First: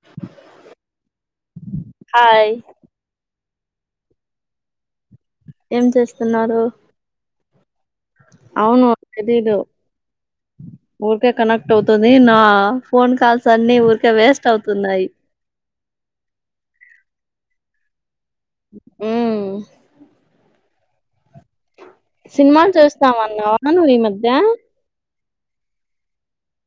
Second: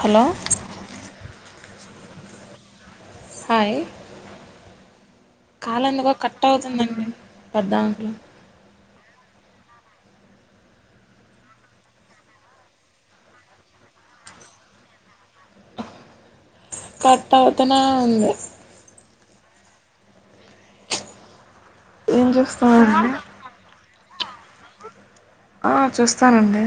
Hello hi hi ఏం call ఎందుకో cut చేస్తున్నారు అవుతుందండి హద్ద అవును తెలీదు ఊరికే కనెక్ట్ అవుతది నా ఫోన్ కాల్స్ అన్ని ఊరికే వేస్ట్ అవుతున్నాయి కట్ అవుతూనే ఉంది మ్మ్ ఏం సినిమాలు చూస్తామండి చూస్తామన్నావు గా ఈ మధ్ ఇదా ఆ చూస్తానండి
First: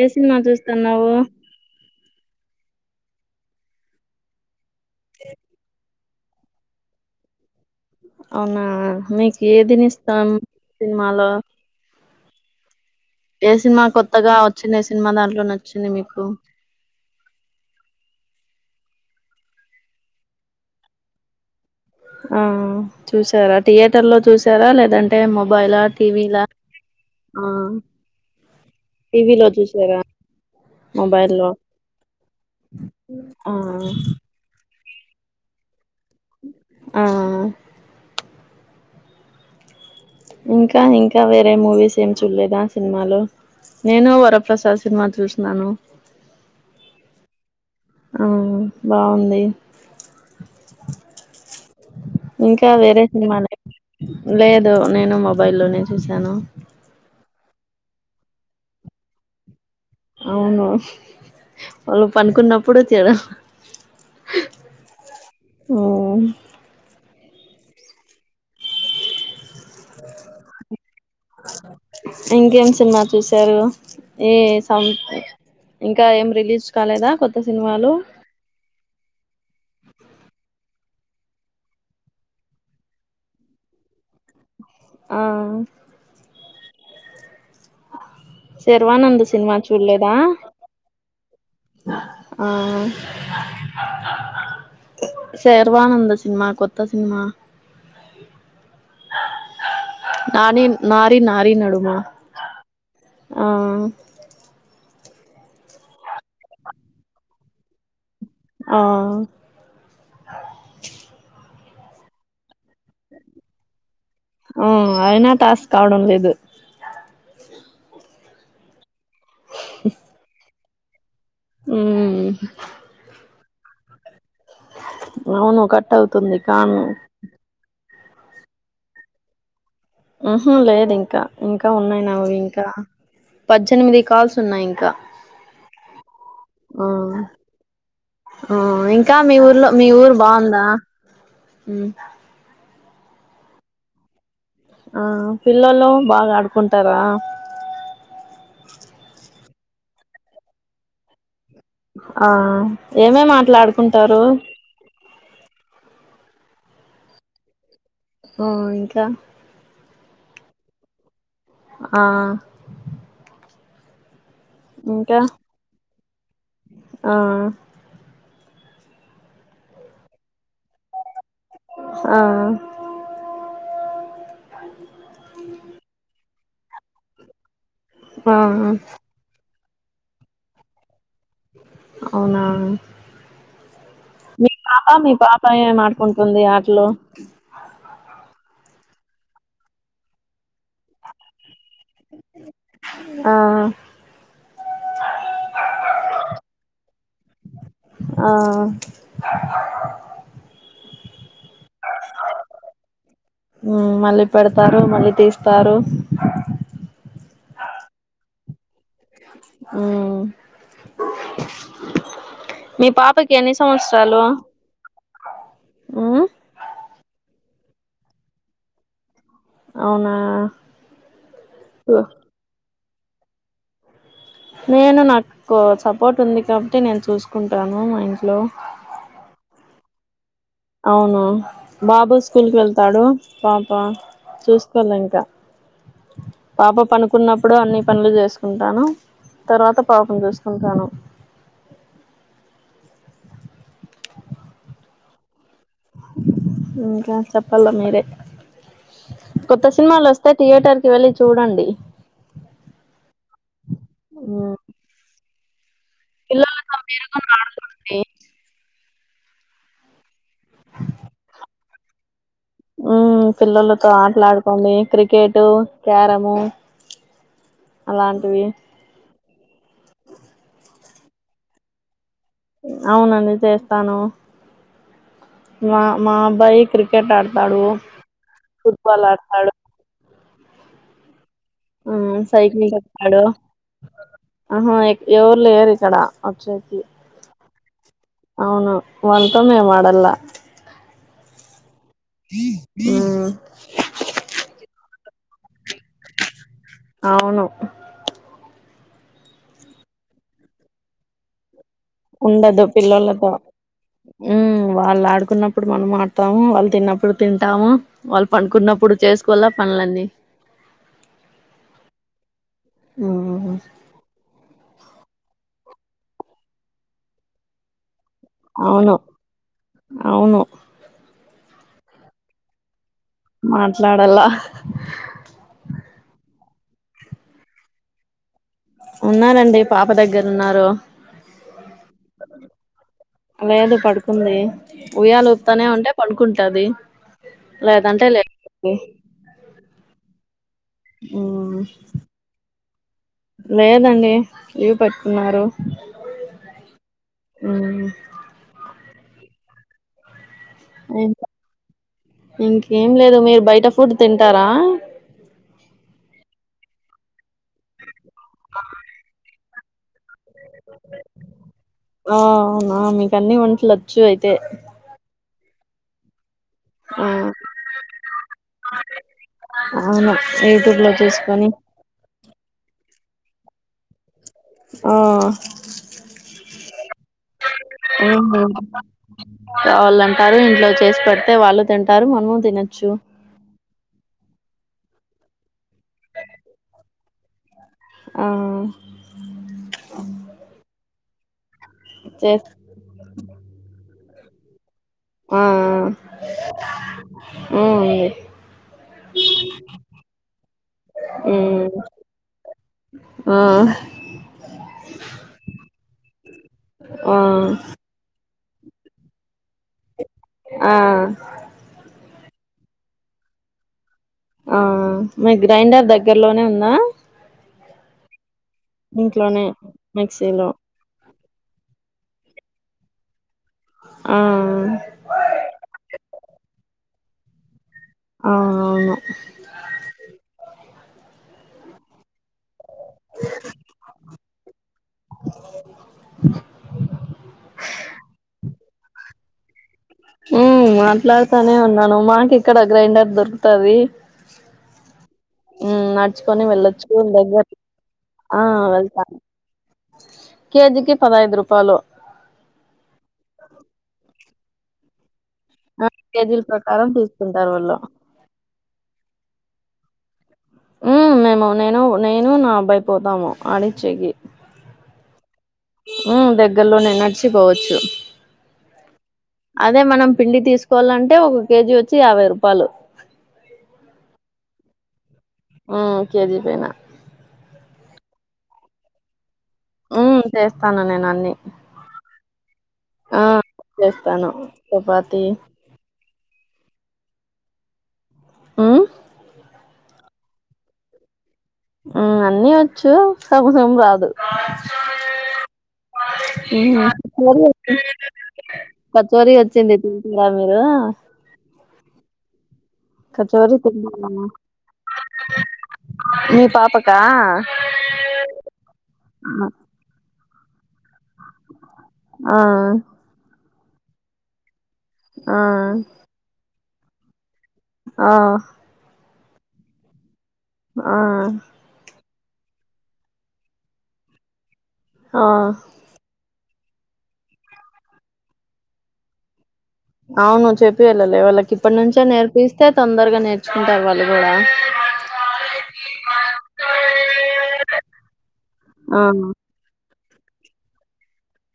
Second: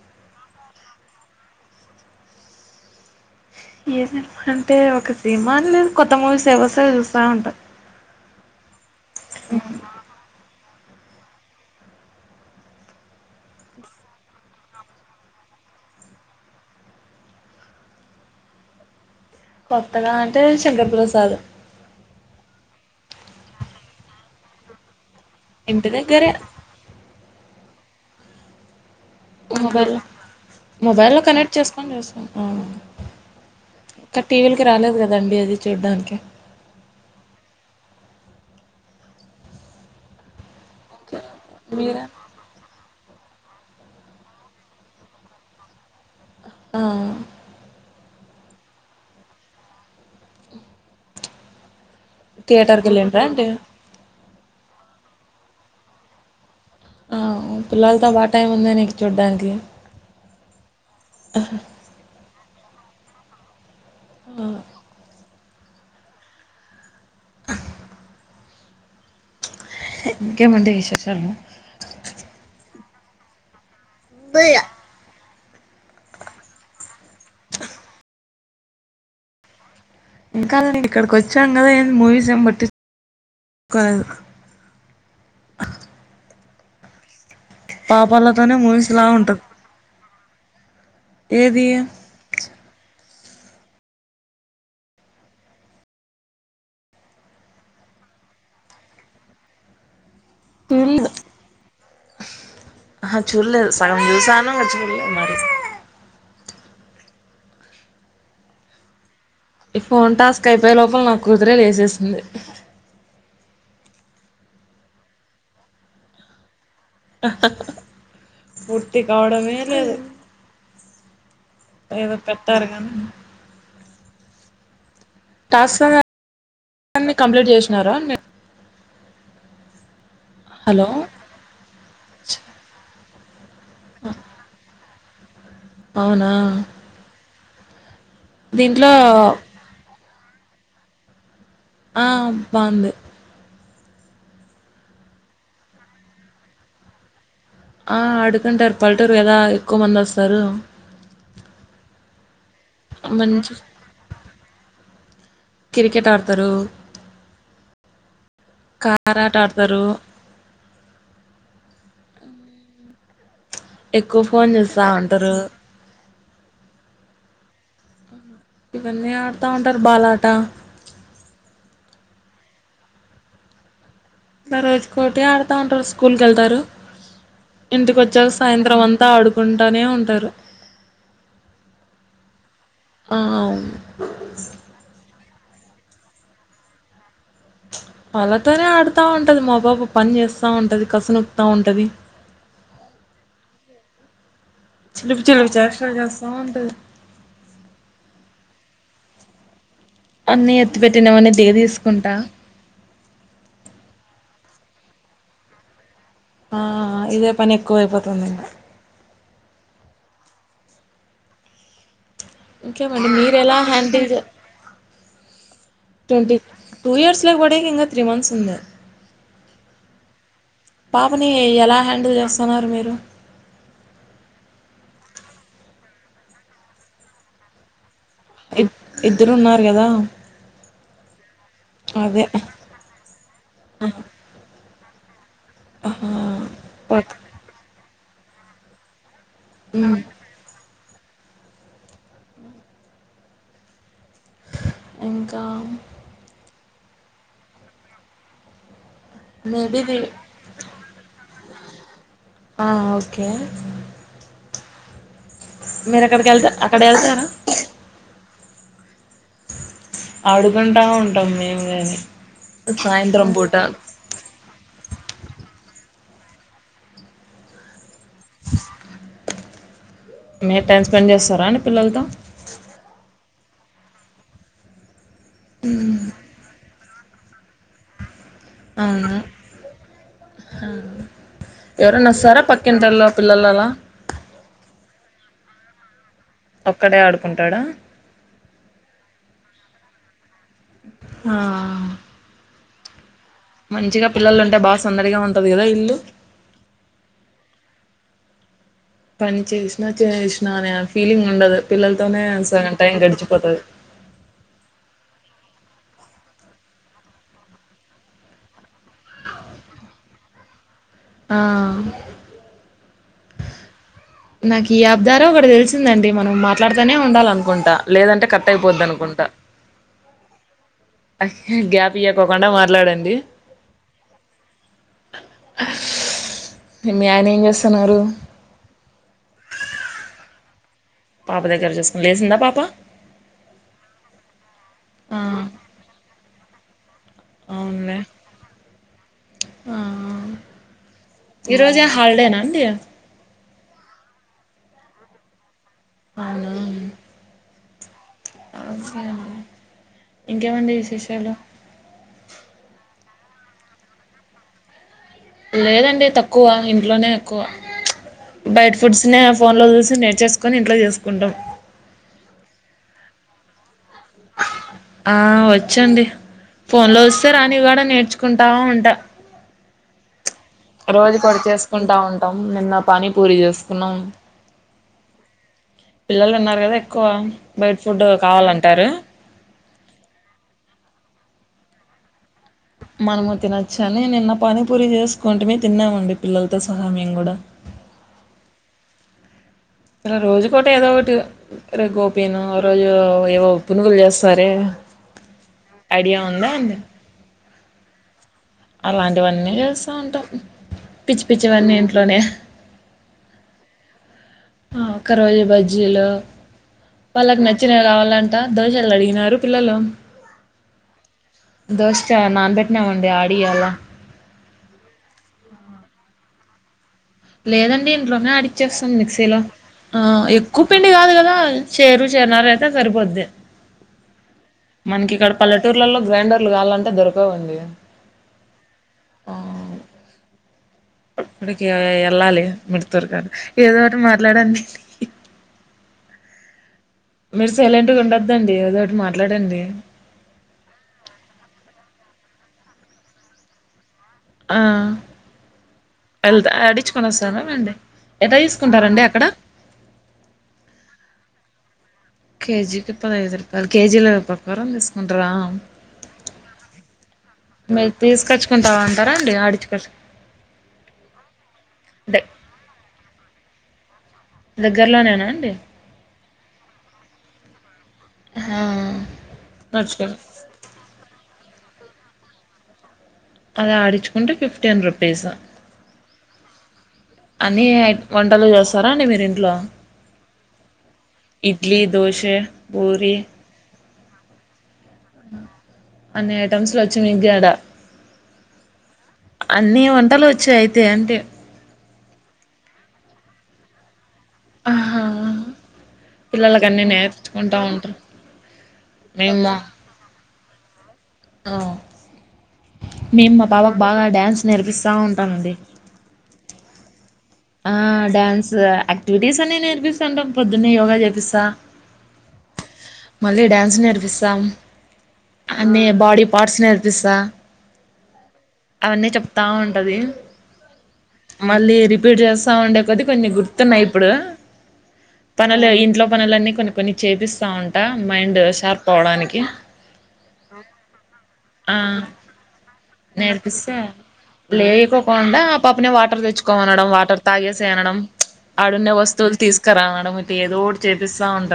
ఏ సినిమా చూస్తన్నావు ఇజ హ అంటే ఒక సినిమాన్లేదు కొత్త మూవీస్ ఏవొస్సే చూస్తా ఉంటా అవునా మీకు ఏదినిస్తాం సినిమాలో ఏ సినిమా కొత్తగా వచ్చిండే సినిమా దాంట్లో నచ్చింది మీకు కొత్తగా అంటే శంకర్ప్రసాద్ ఆ చూసారా థియేటర్ లో చూసారా లేదన్ టే మొబైలా ఇంటి దగ్గరే టీవీలా ఆ టీవీలో మొబైల్లో చూసారా మొబైల్లో కనెక్ట్ చేసుకొని చూస్తాను ఆ ఇంక టీవీలకి రాలేదు కదండి అది చూడ్డానికి ఆ ఇంకా ఇంక్ ఇంకా వేరే మూవీస్ మీరా ఏం చూడలేదా సినిమాలో నేను వరప్రసాద్ సినిమా చూసినాను ఆ ఆ బాగుంది ఇంకా థియేటర్కి వేరే వెళ్ళిండ్రా అండి సినిమాలు లేదు నేను మొబైల్లోనే చూశాను ఆ పిల్లలతో బాగా టైం ఉందే నీకు చూడ్డానికి అవును వాళ్ళు పండుకున్నప్పుడు ఎప్పుడు చెర ఆ ఆ ఇంకేమండి విశేషాలు ఇంకేం సినిమా చూసారు ఏ సం ఇంకా ఏం రిలీజ్ కాలేదా కొత్త సినిమాలు అ ఇంకా అండి ఇక్కడికి వచ్చాం కదా ఎం మూవీస్ ఏం బట్టి. కాదు ఆ పాపాలతోనే మూవీస్ లా శర్వానంద్ ఉంటది సినిమా చూడలేదా ఏది ఆ శర్వానంద్ సినిమా కొత్త సినిమా నారి నారి నారి నడుమా ఆహ చూడలేదు సగం చూసాను చూ [unintelligible] ఆ జస్ట్ లే ఆ అయిన టాస్క్ కావడం లేదు ప కావడమే లేదు ఏదో అవునా పెట్టారుగా అవును కట్ అవుతుంది కాను టాస్క్లన్ని కంప్లీట్ చేసినారా [inaudible] ఉ హు హలో లేదు ఇంకా ఇంకా ఉన్నాయి నావి ఇంకా పద్దేనిమిది కాల్స్ ఉన్నాయి ఇంకా అవునా ఆ ఆ దీంట్లో ఇంకా మీ ఊర్లో మీ ఊరు బాగుందా ఉమ్ ఆ బావుంది ఆ పిల్లలు బాగా ఆడుకుంటారా ఆ అడుకుంటారు పల్టూరు గదా ఎక్కువ మంది వస్తారు ఆ మంచి ఏమేమాట్లాడుకుంటారు క్రికెట్ ఆడతారు ఆ ఇంకా కారాట ఆడతారు ఆ ఎక్కు ఫోన్ జూస్తా ఇంకా ఉంటారు ఆ ఇవన్నీ ఆడతా ఉంటారు బాల ఆట ఆ మ రోజుకోటి ఆడుతా ఉంటారు స్కూల్ క వెళ్తారు ఇంటికి వచ్చారు ఆ సాయంత్రం అంతా ఆడుకుంటే టానే ఉంటారు అవునా ఆ మీ పాపా మీ పాపా పయన ఆడుకుంటుంది. ఆటలో వాళ్లతోనే ఆడుతాఉంటది మా బాబు పని జేస్ వస్తా ఉంటది కసునుత్తా ఉంటది ఆ చిలుపు చిలుపు చేష్టలు జేస్తా ఉంటది. ఆ అన్నీ ఎత్తి పెట్టటినవన్ని దీసుకుంటా ఉమ్ మళ్ళీ పెడతారు మళ్ళీ తీస్తారు. ఆ ఇదే పని ఎక్కువ అయిపోతుంది. ఉ ఇంకేమండి, మీరు ఎలా handle um twenty two years కి బడేకి ఇంక త్రీ మంత్స్ ఉంది. అవునా పాపని ఎలా హ్యాండిల్ జేస్తన్నారు. మీరు నేను నాకు సపోర్ట్ ఉంది కాబట్టి నేను చూసుకుంటాను మా ఆయనకి ఇ ఇద్దరు ఉన్నారు కదా. ఆ అవును బాబు స్కూల్ కి వెళ్తాడు పాప చూస్త కొలేంకా ఆహా పాప ఓకే పనుకున్నప్పుడు అన్ని. పన్లు జేసుకుంటాను. తర్వాత మ్మ్ పాపను జూసుకుంటాను. ఇంకా ఇంకా చప్పల్ల మీరే కొత్త మేబీ ది సినిమాలు వస్తే థియేటర్ కి వెళ్ళి చూడండి. ఇ ఆ ఓకే ఉ మీరు అక్కడికి వెళ్తా పిల్లలతో అక్కడ మీరు వెళ్తారా. కూడా ఆడుకోండి ఆడుకుంటా ఉంటాం మేము కాని ఉమ్ పిల్లలతో ఆటలాడుకోండి క్రికెట్ క్యారము. అలాంటివి మీ టైం స్పెండ్ చేస్తారా అండి పిల్లలతో ఉ అవునండి చేస్తాను. మా మాఅబ్బాయి క్రిక్ క్రికెట్ ఆడతాడు ఫుట్బల్ ఆడతాడు హా ఉమ్ సైకిలి తోకుతాడు పిల్లలు అలా ఆహా ఎవరు లేరు ఇక్కడ వాచెకి ఒక్కడే ఆడుకుంటాడా అవును వాంతో మెమ్ అడాలా ఆ ఉమ్ మంచిగా పిల్లలుంటే బా సందడిగా ఉంటది కదా ఇల్లు అవును పని చేష్ణ చేషణనే ఫీలింగ్ ఉండది ఉండదు పిల్లలతో ఉమ్ వాళ్ళు ఆడుకున్నప్పుడు ఇప్పుడు మనం ఆడతాము వాళ్ళు తిన్నప్పుడు తింటాము వాళ్ళు పడుకున్నప్పుడు చేసుకోవాల పనులన్నీ ఆ ఉమ్ నాకు ఈ అబ్దారో ఒకడ తెలిసిందండి మనం మాట్లాడుతనే ఉండాల అనుకుంటా లేదంటే కట్ అయిపోద్ద అవును అనుకుంటా అవును గ్యాప్ ఇ్యకోకుండా మాట్లాడం మాట్లాడలా మీ అయినా ఏం చేస్తున్నారు ఉన్నారంండి పాప దగ్గర ఉన్నారు పాప దగ్గర చూసుకుని లేసిందా పాప లేదు పడుకుంది ఆ ఉయ్యాల వతానే ఉంటే పడుకుం ట్టది అవునులే ఆ ఉమ్, ఈరోజు హాలిడేనా అండి లేదండి ఇవి పెట్టున్నారు అవునా ఆ అ సరే అండి ఇంకేమండి విశేషాలు ఇంకేం లేదు మీరు బయట ఫుడ్ తింటారా లేదండి తక్కువ ఇంట్లోనే ఎక్కువ బయట ఫుడ్స్ని ఫోన్ లో చూసి నేర్చేస్ ఆ నా మీ కానీ వంటట్ల [unintelligible] ఆ వ చెడ్ [unintelligible] ఫోన్ లో వస్తే ఆ రానివి కూడా నేర్చుకుంటా వుంట అవును యూట్యూబ్ లో చూసుకొని చేసుకుంటా నిన్న పాని పూరి చేసుకున్నాం ఆ పిల్లలు ఉన్నారు కదా ఎక్కువ బయట ఫుడ్ కావాలంటారు వాళ్ళుంటారు ఇంట్లో చేసి పెడితే వాళ్ళు తింటారు మనము తినచ్చు మనము తి నా చాల నిన్న పానిపూరి చేసుకోంటమే తిన్నామండి పిల్లలతో సహా మేము కూడా ఆ ే చే గోపీను ఆ రోజు ఏవో పునుగులు చేస్త సరే ఆ ఐడియా ఉందా ఏంది ఆ అలాంటివన్నీ చేస్తా ఉంటాం పిచ్చి ఉమ్ పిచ్చివన్నీ ఇంట్లోనే ఆ ఆ ఒక రోజు బజ్జీలు ఆ వాళ్ళకి నచ్చినవి కావాలంటే అ దోశలు అడిగినారు పిల్లలు ఆ దోశ కి నానబెట్టినామండి ఆడియాలా ఆ ఆ లేదండి ఇంట్లోనే అడిచ్చేస్తాను మిక్సీలో ఇంట్లోనే ఆ మిక్సీలో ఎక్కువ పిండి కాదు కదా చేరు చేరున్నర అయితే సరిపోద్ది ఆ మనకి ఇక్కడ పల్లెటూర్లలో గ్రైండర్ అట్లు కావాలంటే దొరకవండి ఆ అవును ఆ! గుడికి ఆ ఎళ్ళాలి ఏదోటి మాట్లాడండి మీరు సైలెంట్ గా ఉండద్దండి ఏదోటి మాట్ ట్లాడండి మ్మ్ మాట్లాడుతానే ఉన్నాను మాకు ఇక్కడ గ్రైండర్ దొరుకుతది ఆ! మ్మ్ నడుచుకొని ఎళ్తా వెళ్ళొచ్చు ఆడిచ్చుకొనొస్తాను దగ్గర లెండి. ఎట్ట ఆ తీసుకుంటారండి వెళ్తాను అక్కడ? కేజీకి పదైదు రూప్ ఫలో కేజీకిి పదైదు రూపాయలు కేజీల ప్రకారం ఇస్తాను రా ఆ కేజీల ప్రకారం తీసుకుంటారు వాళ్ళు మీరు తీసుకొచ్చుకుంటావ అంటారా టే ఆడిచ్ కచ్ మ్మ్ మేము నేను నేను నా అబ్బాయి పోతాము ఆడిచ్చేకి దగ్గరలోనేనా అండి మ్మ్ దగ్గరలోనే నడిచి పోవచ్చు ఆ అదే నడుచుకో మనం పిండి తీసుకోవాలంటే ఒ కేజీ వచ్చి యాభై రూపాయలు అది ఆడిచ్చుకుంటే ఫిఫ్టీన్ రుపీస్ మ్మ్ కేజీ పైన అన్ని ఐ వంటలు చేస్తారా అండి మీరు ఇన్ ఊ చేస్తాను నేను అన్ని తే ఆ చేస్తాను చపాతి చనిగ్గడ మ్మ్ అన్నీ వంటలు వచ్చయితే అంటి మ్మ్ అన్ని వచ్చు సబు సబు రాదు ఆహా పిల్లలకన్ని మ్మ్ కచోరీ నేర్చుకుంటా ఉంట కచోరీ మేమ వచ్చింది తింటారా మీరు ఆ మేము మా కచోరీ పాపకు బాగా తింటారా డ్యాన్స్ నేర్పిస్తా ఉంటానండి పకా ఆ డాన్స్ ఆక్టివిటీస్ అన్ని నేర్పిస్తంటమ్ నే యోగ చేపిస్తా ఆ మళ్ళి డ్యాన్స్ జ్ నేర్పిస్సామ్ ఆ అన్ని బాడీ పార్ట్స్ నేర్ విసా ఆ అన్నీ చెప్తా ఉంటది ఆ మళ్ళీ చేస్తా ఉండే కొద్ది కొన్ని గుర్తున్నాయి ఇప్పుడు ఆ పనులే ఇంట్లో పనులన్నీ కొన్ని కొన్ని చేపిస్తా ఉంటా మైండ్ షార్ప్ అవడానికి అవును చెప్పి వెళ్ళాలి వాళ్ళకి ఇప్పటి ఆ నుంచే నేర్పిస్తే తొందరగా నేర్పిస్తే నేర్చుకుంటారు వాళ్ళు కూడా లేకోకుండా ఆ పాపని వాటర్ తెచ్చుకోమనడం వాటర్ తాగన ఆడు ఆ వస్తులు తీసుకు మటి ఏదో చె తెస్ ఉంట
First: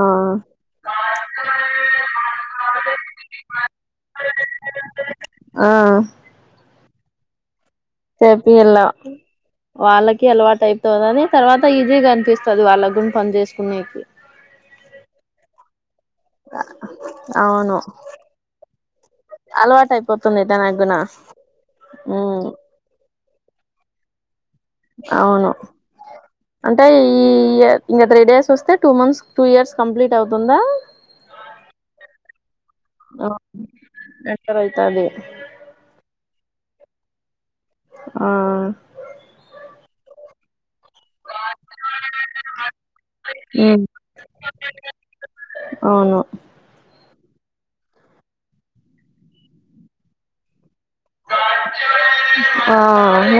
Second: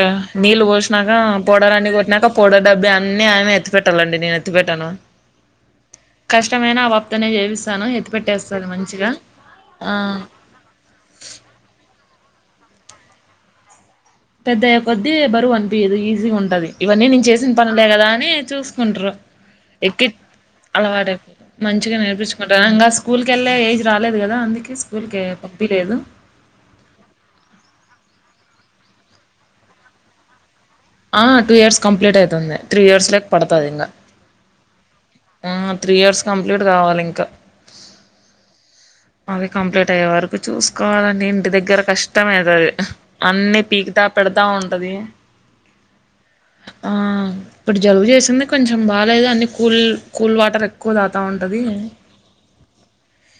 ఆ నీళ్లు పోసినాక పౌడర్ అన్ని కొట్టినాక పౌడర్ డబ్బి అన్ని ఆ ఎత్తి పెెట్టాలండి నేను ఎత్తి పెెట్టాను ఆ కష్టమైనా తనే ఏవి ను ఎత్తి పెట్టేస్తారు లా వాళ్ళకి అలవాటు అయితుంది అని తర్వాత ఈజీగా కనిపిస్తుంది చదువువాళ్ళ గు పని చేసుకునేకి పెద్దయ్యే కొద్దీ బరువు అనిపియదు ఈజీగా ఉంటది ఇవన్నీ నేను చేసిన అవును పనులే కదా అని చూసుకుంటారు అలవాటు ఎక్ అయిపోతుంది తనకు గున అలవాట మంచిగా ఉమ్ నేర్పించుకుంటారు స్కూల్కి వెళ్ళే ఏజ్ రాలే కదా అందుకు అవును అంటే ఈ ఇంకా త్రీ డేస్ చూస్తే two months two years complete అవుతుందా ఆ టూ ఇయర్స్ కంప్లీట్ ఐతుంది త్రీ ఇయర్స్ లోకి పడతాది ఇంగ తరైతాది ఆ త్రీ ఇయర్స్ కంప్లీట్ కావాలి ఇంక ఆ అవి కంప్లీట్ అయ్యే వరకు చూస్ కోవాలండి ఇంటి దగ్గర కష్టమైతాది అన్నీ ఉమ్ పీకుతా పెడతా ఉంటది అవును ఆ ఇప్పుడు జలుబు చేసింది కొంచెం బాలేదు అన్ని కూల్ కూల్ వాటర్ ఎక్కువ తాగుతా ఉంటది ఆ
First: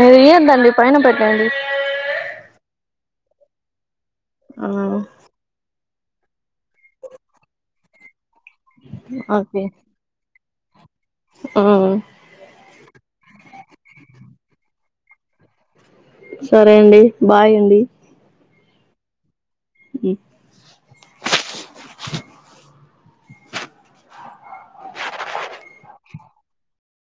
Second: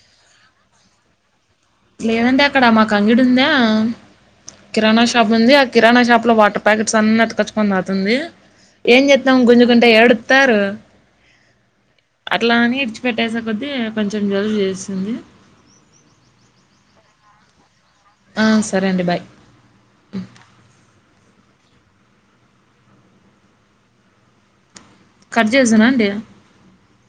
ఏ ఏందండి పైన పెట్టండి లేదంటే అక్కడ మాకు అంగిడుందా ఆ కిరాణా షాప్ ఉంది అ కిరాణా షాప్ లో వాటర్ ప్యాకెట్స్ అన్నీ ఎత్తకొచ్చుకొని తాగుతుంది ఏం చేత్తం ఓకే గుంజుకుంటే ఏడు తారు ఆ అట్లా అని ఇడిచిపెట్టేసే కొద్దీ కొంచెం జలుబు చేస్ ఏంది సరే అండి బాయ్ అండి ఆ సరే అండి బాయ్ ఉ [unintelligible] [inaudible] కట్ చేసినాండి